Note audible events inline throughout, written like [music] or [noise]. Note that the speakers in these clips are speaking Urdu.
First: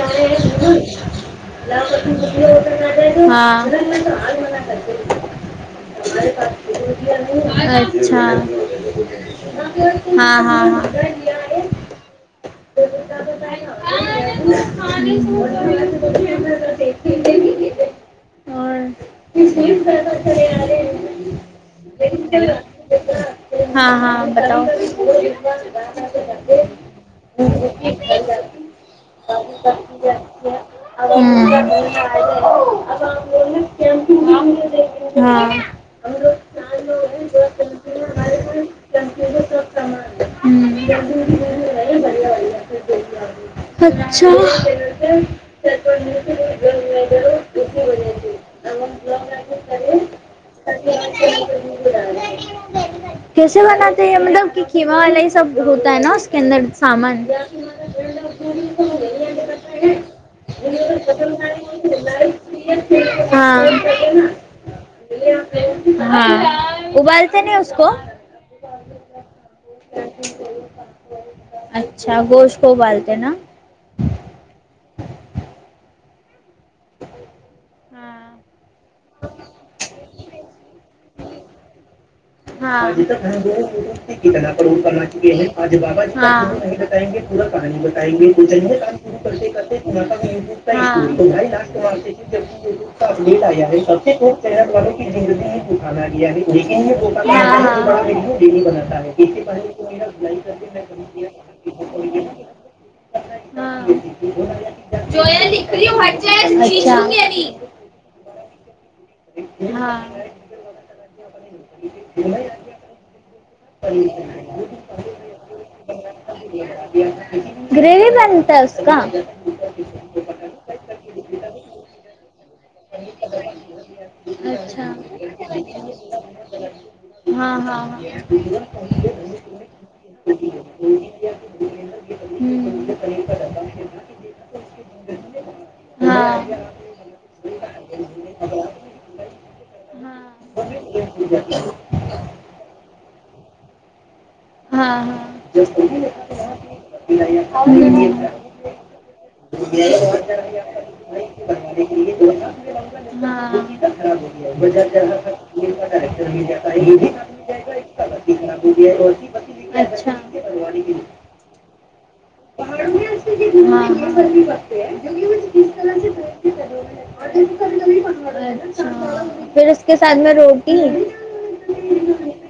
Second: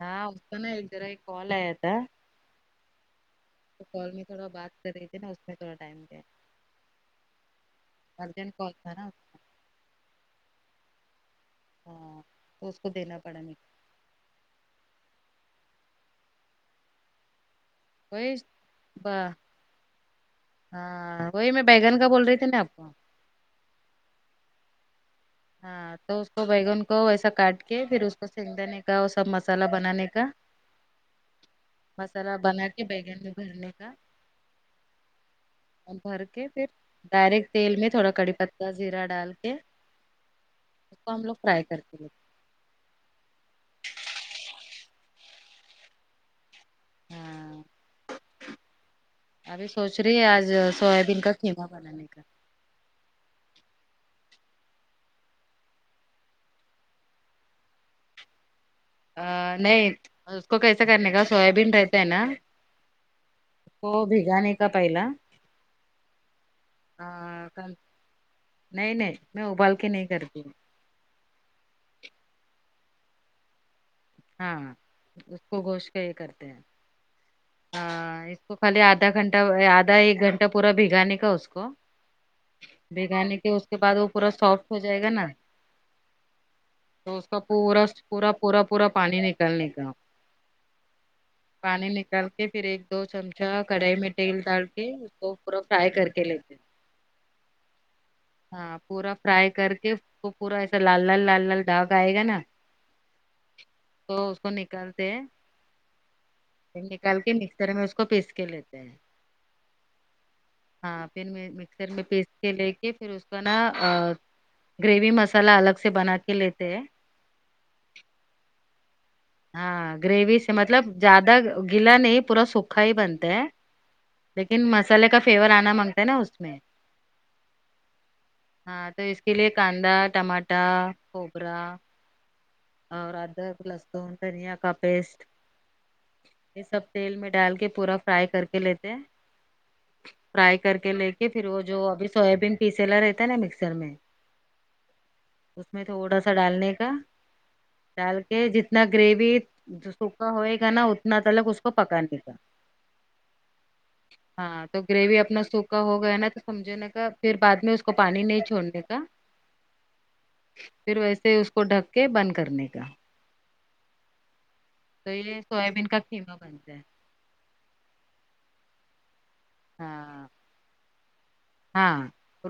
ہاں اس کو نا ایک ذرا ایک کال آیا تھا تو کال میں تھوڑا بات کر رہی تھی نا اس میں تھوڑا ٹائم گیا ہاں اچ ارجنٹ کال تھا نا ہاں ہاں ہاں ہاں تو اس کو دینا پڑا گے وہی بہ ہاں وہی میں بیگن کا بول رہی تھی نا آپ کو ہاں ہاں بتاؤ ہاں تو اس کو بیگن کو ویسا کاٹ کے پھر اس کو سنگ دینے کا اور سب مسالہ بنانے کا اب ہم مسالہ بنا کے بیگن میں لوگ بھرنے کا کیمپنگ ہاں اور ہم بھر لوگ کے پھر چار لوگ ہیں جو ڈائریکٹ تیل میں کنفیوژن تھوڑا کڑی ہمارے میں پتاہ زیرا ڈال کنفیوژن کے سب سامان اس کو ہم لوگ فرائی کرتے ہیں اچھا ہاں ابھی [inaudible] سوچ رہی ہے آج سویابین کا قیمہ بنانے کا [inaudible] کیسے بناتے ہیں یے مطلب کی کیما والے یے سب ہوتا ہے نہ اس کے اندر سامان [unintelligible] نہیں اس کو کیسے کرنے کا سویابین رہتا ہے نا ہاں کو بھگانے کا پہلا ہاں ابالتے آ، نہیں اس کل- کو نہیں نہیں میں ابال کے نہیں کرتی ہوں کیا گوشت کو ابال کے نا ہاں اس کو گوشت کے یے کرتے ہیں ہاں اس کو خالی آدھا گھنٹہ آدھا ایک گھنٹہ پورا بھگانے کا اس کو ہاں بھگانے ہاں کے اس کے بعد وہ پورا سافٹ ہو جائے گا نا ائیں تو گے اس کا پورا کہانی بتائیں گے پورا وہ پورا چلیے پورا کام پانی شورو نکالنے کرتے کا کرتے ہاں پانی نکال کے پھر ایک دو لیٹ چمچہ آیا ہے کڑھائی سب میں سے کو تیل ڈال شہر کے والوں کی اس کو زندگی پورا فرائی اٹالا کر کے گیا ہے لیتے ہیں۔ لیکن یے پورا فرائی کر ہاں کے اس کو پورا ایسا لال لال لال لال داغ آئے گا نا ہاں ہاں تو اس کو نکالتے ہیں جویا دیکھ رہی ہو ہت پھر نکال کے مکسچر میں اس کو پیس کے لیتے ہیں اچھا ہاں ہاں پھر میں مکسر میں پیس کے لے کے پھر اس کا نا گریوی مصا لح الگ سے بنا کے لیتے ہیں گریوی بنتا ہے اس کا ہاں گریوی سے مطلب زیادہ گیلا نہیں پورا سوک اچھا مسالے کا فلیور آنا مانگتا ہے نا اس میں ہاں ہاں ہاں ہاں تو اس کے لیے کاندا ٹماٹہ کھوبرا ہوں اور ادرک لہس تو دھنیا کا پیسٹ ہاں یہ سب تیل میں ڈال کے پورا فرائی کر کے لیتے ہیں ہاں فرائی کر کے لے کے پھر وہ جو ابھی سویابین پیسیلا رہتا نا مکسر میں ہاں اس میں تھوڑا سا ڈالنے کا ہاں ڈال کے جت ہاں اتنا گریوی سوکھا اچھا ہوئے گا نا اتنا تلک اس کو پکانے کا ہاں ہاں تو گریوی اپنا سوکھا ہو گیا نا تو سمجھو ن کہ پھر بعد میں اس ا پانی نئی چھوڑنے کا پھر ویسے اس کو ڈھک کے بند کرنے کا ہاں ہاں تو یہ سویابین کا خیمہ بنتا ہے اچھا پھر اس کے ساتھ ہاں میں روٹی ہاں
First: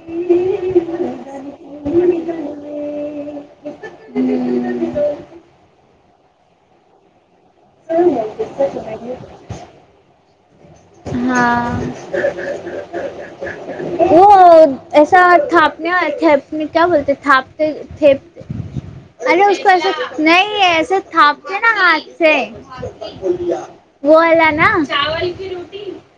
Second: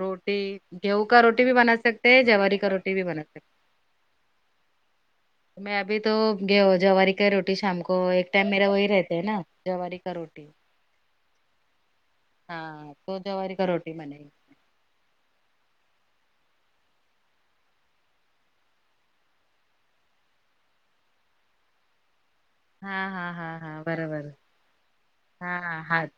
روٹی گیہوں کا روٹی بھی بنا سکتے ہیں جوواری کا روٹی بھی بنا سکتے میں ا بھی تو گ جوواری کا روٹی شام کو ایک ٹائم میرا وہی رہتا ہے نا جوواری کا روٹی ہاں ہاں تو جواری کا روٹی وہ بنے گی تو ایسا تھا پنے تھپنے کیا بولتے تھا پتے تھیپتے ارے اس کو ایسے نہیں ہے ایسے تھا پتے نا ہاتھ سے ہاں ہاں ہاں ہاں وہ برابر والا نا ہاں روٹی ہاتھ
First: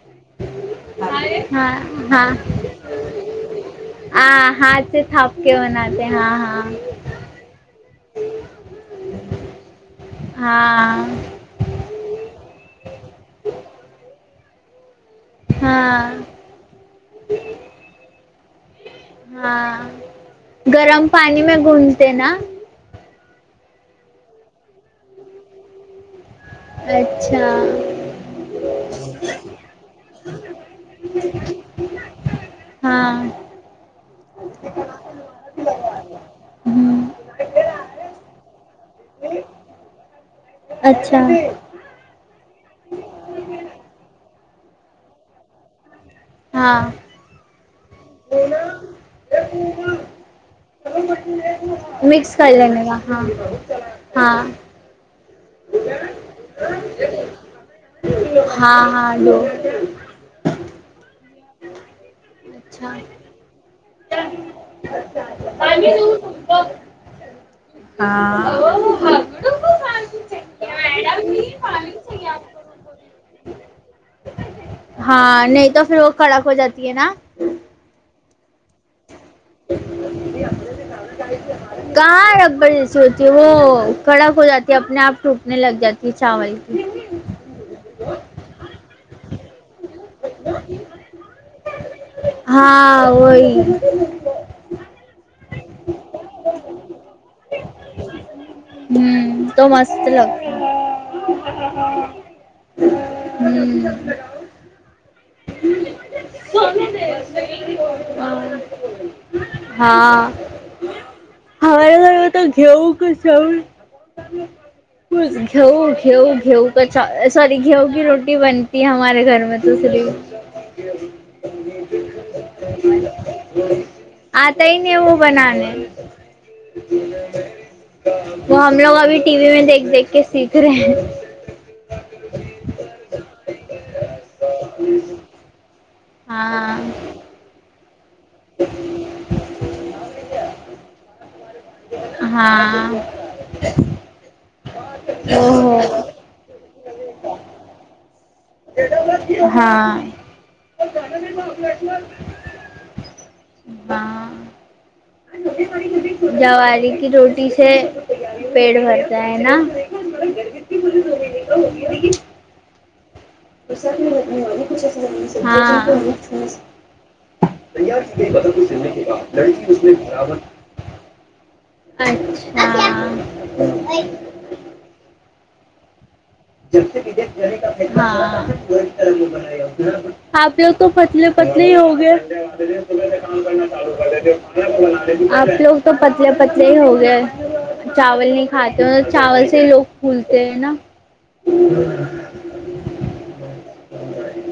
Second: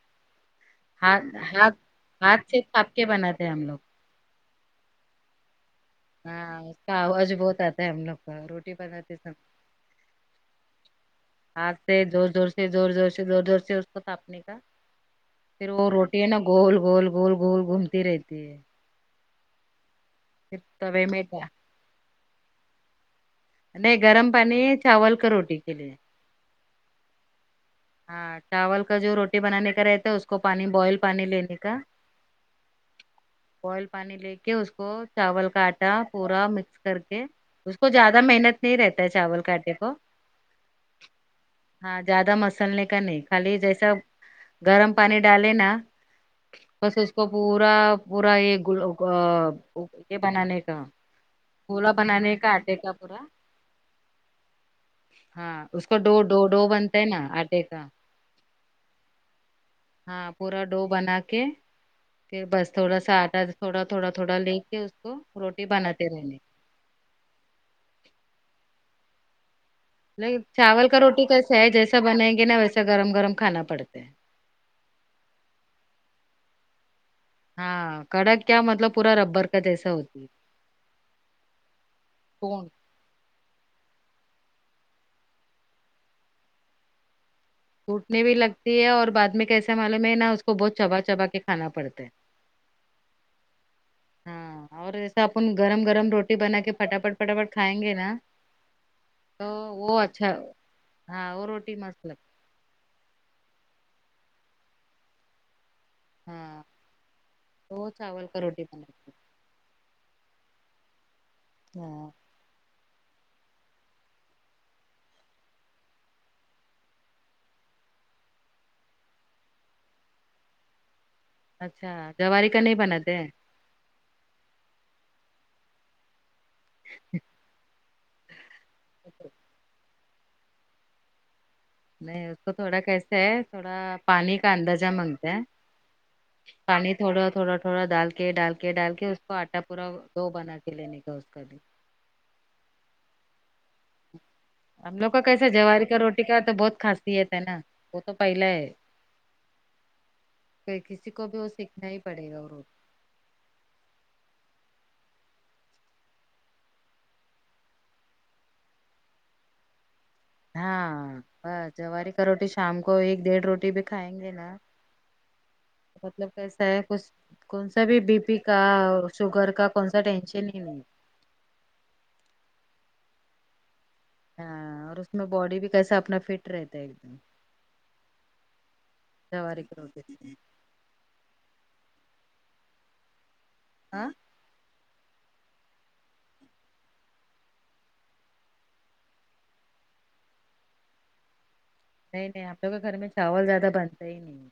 ہات ہاں ہاتھ ہاتھ سےتھاپ کے بناتے ہم لوگ آاں ہاں سے تھا پ کے بناتتے ہاں ہاں آواز بہت آتا ہے ہم لوگ کا روٹی بناتے سمے ہاں ہاتھ سے زور زور سے زور زور سے زور زور سے اس کو تھاپنے کا پھر وہ ہاں روٹی ہے نا گول گول گول گول گھومتی رہتی ہے ہاں پھر گرم توے پانی میں گونتے نا نہیں گرم پانی ہے چاول کا روٹی کے لیے اچھا ہاں چاول کا جو روٹی بنانے کا رہتا ہے اس کو پانی بوائل پانی لینے کا ہاں بوائل پانی لے کے اس کو چاول کا آٹا پورا مکس کر ہ کے اس کو زیادہ محنت نہیں رہتا ہے چاول کاآ ٹے کو اچھا ہاں زیادہ مسلنے کا نہیں خالی جیسا گرم پانی ڈالے نا بس ہاں اس کو پورا پورا یہ یہ بنانے کا پورا مکس بنانے کر آٹے لینے کا پورا ہاں ہاں ہاں اس کو ڈ ڈ ڈو بنتا ہے نا کا ہاں ہاں ڈو ہاں پورا ڈو بنا کے پھر بس اچھا تھوڑا سا آٹا تھوڑا تھوڑا تھوڑا لے کے اس کو روٹی بناتے رہنے ہاں لیکن چاول کا روٹی کیسا ہے جیسا بنائیں گے نا ویسا گرم گرم کھانا پڑتا ہے ہاں نہیں تو پھر وہ کڑک ہو جاتی ہے نا ہاں کڑک کیا مطلب پورا رببر کہاں ہے رببر سوتی ہے وہ کڑک ہو جاتی ہے اپنے اپ ٹوٹنے لگ جاتی ہے چاول کی وٹنے بھی لگتی ہے اور بعد میں کیسے معلوم میں ہے نا اس کو بہت چبا چبا کے کھانا پڑتا ہے ہاں وہی ہاں اور ایسا اپن گرم گرم روٹی بنا کے پٹافٹ پٹافٹ کھائیں گے نا ہوں تو وہ مست اچھا ہاں وہ روٹی لگتا مست لگ ہوں ہی ہاں تو چاول کا روٹی بناتی ہاں ہمارے ہاں گھر تو گیہوں کے چاول گھیو گھیو گھیو سوری گھیہو کی روٹی بنتی ہے ہمارے گھر میں تو دوسری اچھا جواری کا نہیں بناتے ہیں اتا ہی نہیں وہ بنانے وہ ہم لوگ ابھی ٹی وی میں دیکھ دیکھ کے سیکھ رہے ہیں نہیں اس کو تھوڑا کیسے ہے تھوڑا پانی کا اندازہ مانگتا ہیں ہاں پانی تھوڑا تھوڑا تھوڑا ڈال کے ڈال کے ڈال کے اس کو اٹا پورا دو بنا کے لینے کا اس کا بھی ہاں ہم لوگ کا او کیسے ہو جواری کا روٹی کا تو بہت خاصیت ہے نا وہ تو پہلا ہے ہاں کسی کو بھی وہ سیکھنا ہی پڑے گا اور ہاں [unintelligible] جواری کی روٹی سے پیٹ بھرتا ہے نا ہاں ب جواری کا روٹی شام کو ایک ڈیڑھ روٹی روٹی بھی برسات میں کھائیں گے لگنے نا والی کچھ ایسی زمین سبزیاں جن کو ہم مطلب سمجھ کیسا ہے کچھ کون سا بھی بی پی کا اور شوگر کا کونسا ٹینشن ہی نہیں اچھا ہاں اور اس میں باڈی بھی اپنا کیسا اپنا فٹ رہتا جب ہے ایک دم سے ہاں جواری کی روٹی سے اپ لوگ تو پتلے پتلے ہی ہو گئے ہاں اپ لوگ تو پتلے پتلے ہی ہو گئے چاول نہیں کھاتے چاول سے ہی لوگ پھولتے ہیں نا نہیں نہیں اپوگ کے گھر میں چاول زیادہ بنتا ہی نہیں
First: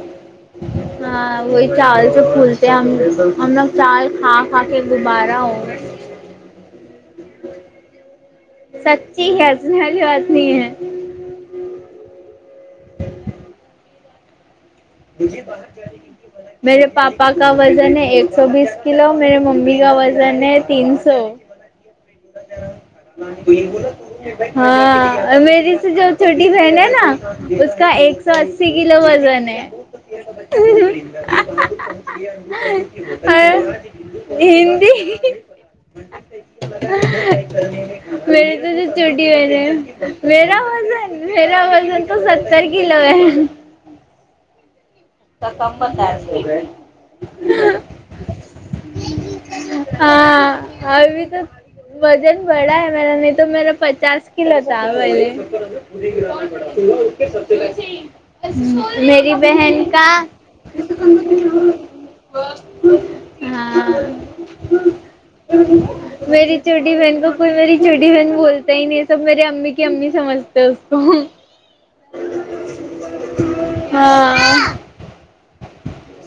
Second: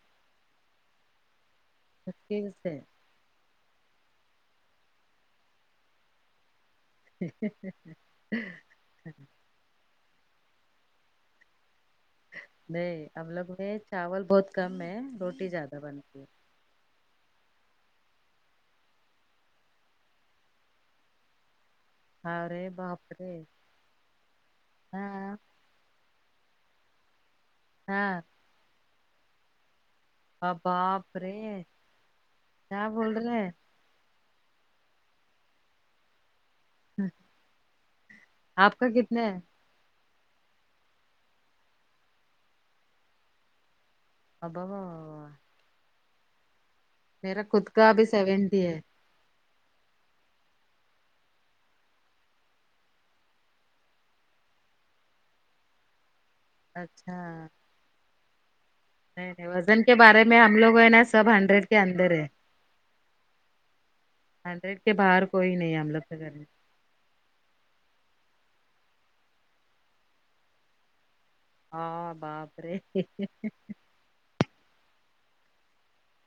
ہاں وہی چاول تو مشکل فولتے سے ہم ہم چال کھا کھا کے گوبارا ہوں ٹھیک ٹھیک سچی کیسنے والی بات نہیں ہے نہیں ہم لوگ میں چاول بہت کم ہے روٹی زیادہ بنتی ہے میرے پاپا کا وزن ہے ایک سو بیس کلو میرے ممی کا وزن ہے تین سو ارے باپ رے ہاں المری سے جو چھوٹی بہن ہے نا اس کا ہاں ایک سو اسی کلو وزان ہے باپ رے کیا بول رہے ہاں ہیں ہندی میرے آپ کا تو کتنے چھوٹی ہے بہین ہیں میرا وزان میرا وزان تو ستر کلو ہے اب اب کم بتے ہے رہ میرا خود کا ابھی سیونٹی ہے ہاں ا بھی تو وزان بڑا ہے میرا نہیں تو میرا پچاس کلو تھا پہلے اچھا نہیں میری نہیں بہن وزن کے کا بارے میں ہم لوگ ہیں نا سب ہنڈریڈ کے اندر ہے ہاں ہنڈریڈ کے باہر کوئی نہیں ہم لگ میری چھوٹی بہن کو کوئی میری چھوٹی بہن بولتا ہی نہیں یہ سب میری امی کی امی سمجھتے ہے اس کو ہاں باپرے ہاں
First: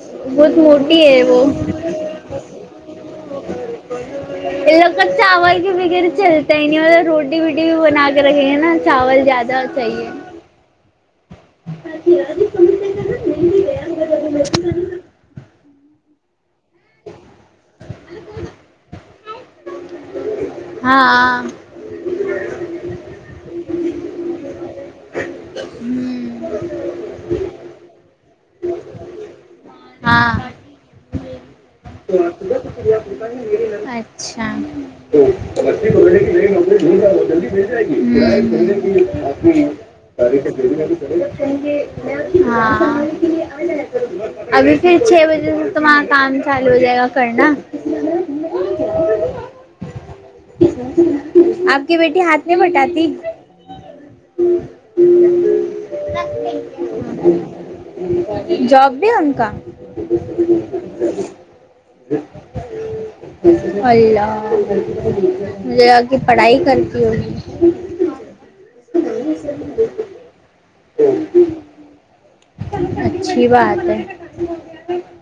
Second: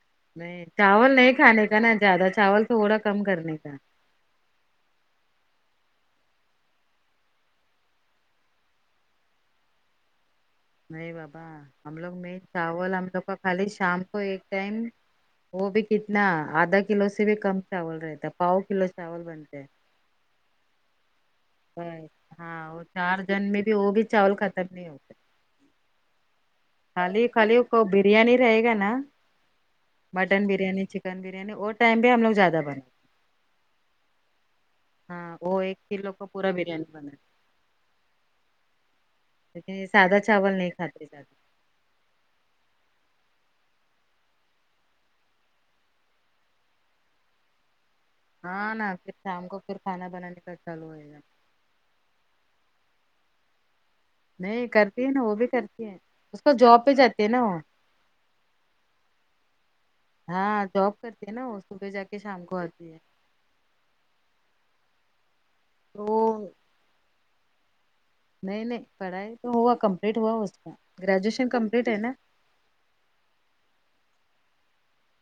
بہت نہیں موٹی چاول ہے نہیں وہ کھانے کا نا زیادہ چاول تھوڑا کم کرنے کا ان لوگ چاول کے وغیرہ چلتا ہی نہیں ملب روٹی وٹی بھی بنا کے رکھے گے نا چاول زیادہ ڈرد چاہیے نہیں بابا ہم لوگ مین چاول ہم لوگ کا خالی شام کو ایک ٹائم وہ بھی کتنا آدھا کلو سے بھی کم چاول رہتا ہے پاؤ کلو چاول بنتے ہیں ہاں ہاں وہ چارجن میں بھی وہ بھی چاول ختم نہیں ہوتے ہوں خالی خالی کو بریانی رہے گا نا ہاں مٹن ہاں بریانی چکن بریانی اور ہاں وہ ایک اچھا کلو کا پورا بریانی بناتے لیکن [unintelligible] یہ سادہ چاول نہیں کھاتے زیادہ [unintelligible] ابھی پھر چھ بجے سے تمہارا کام چالو ہو جائے گا کرنا ہاں نہ پھر شام کو پھر کھانا بنانے کا چالو ہوئے گا آپ کی بیٹی ہاتھ میں بٹاتی نہیں کرتی ہے نا وہ بھی کرتی ہے اس کو جاب پہ جاتی ہے نا وہ جاب بھی ان کا ہاں جاب کرتی ہے نا وہ صبح جا کے شام کو آتی ہے اللہ تو مجھے وہ پڑھائی کرتی ہوگی نہیں نہیں پڑھائی تو ہوا کمپلیٹ ہوا اس کا گریجویشن کمپلیٹ ہے نا اچھی بات ہے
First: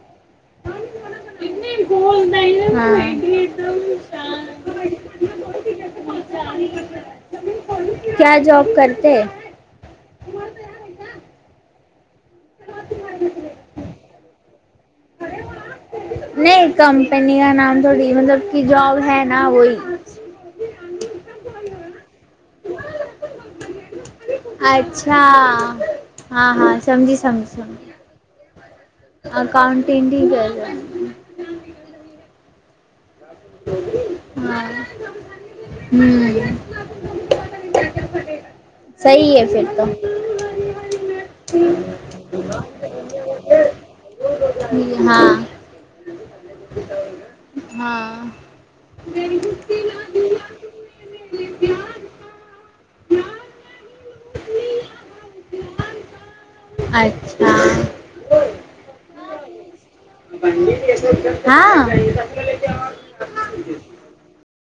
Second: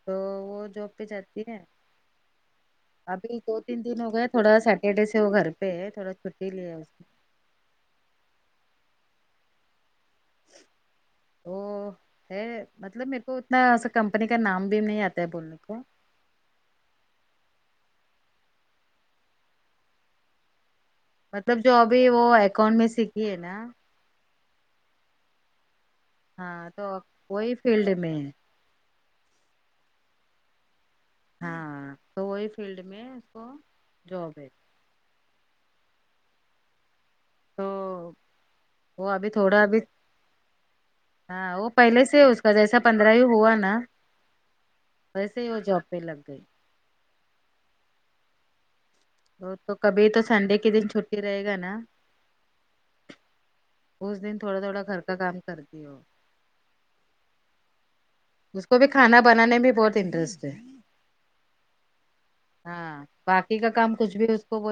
تو وہ جاب پہ جاتی ہے ہاں ابھی دو تین دن ہو گئے تھوڑا سا سیٹرڈے سے وہ گھر پہ ہے تھوڑا چھٹی لیا ہے اس کیا جاب کرتے ہ ہے مطلب میرے کو اتنا ایسا کمپنی کا نام بھی نہیں آتا ہے بولنے کو نہیں کمپنی کا نام تھوڑی مطلب کہ جاب ہے نا وہی مطلب جو ابھی وہ اکاؤنٹ میں سیکھی ہے نا اچھا ہاں ہاں تو سمج سمج وہی سمج فیلڈ میں اکاؤنٹین کرے ہے ہاں تو وہی فیلڈ میں اس کو جاب ہے ہو تو وہ ابھی ہے تھوڑا پھر ابھی تو ہاں وہ پہلے سے اس کا جیسا پندرہ ہی ہوا نا ہاں ویسے ہی وہ جاب پہ لگ گئی ہاں وہ تو کبھی تو سنڈے کے دن چھٹی رہے گا نا اس دن تھوڑا تھوڑا گھر کا کام کرتی ہو اچھا اس کو بھی کھانا بنانے میں بہت انٹرسٹ ہے ہاں ہاں باقی کا کام کچھ بھی اس کو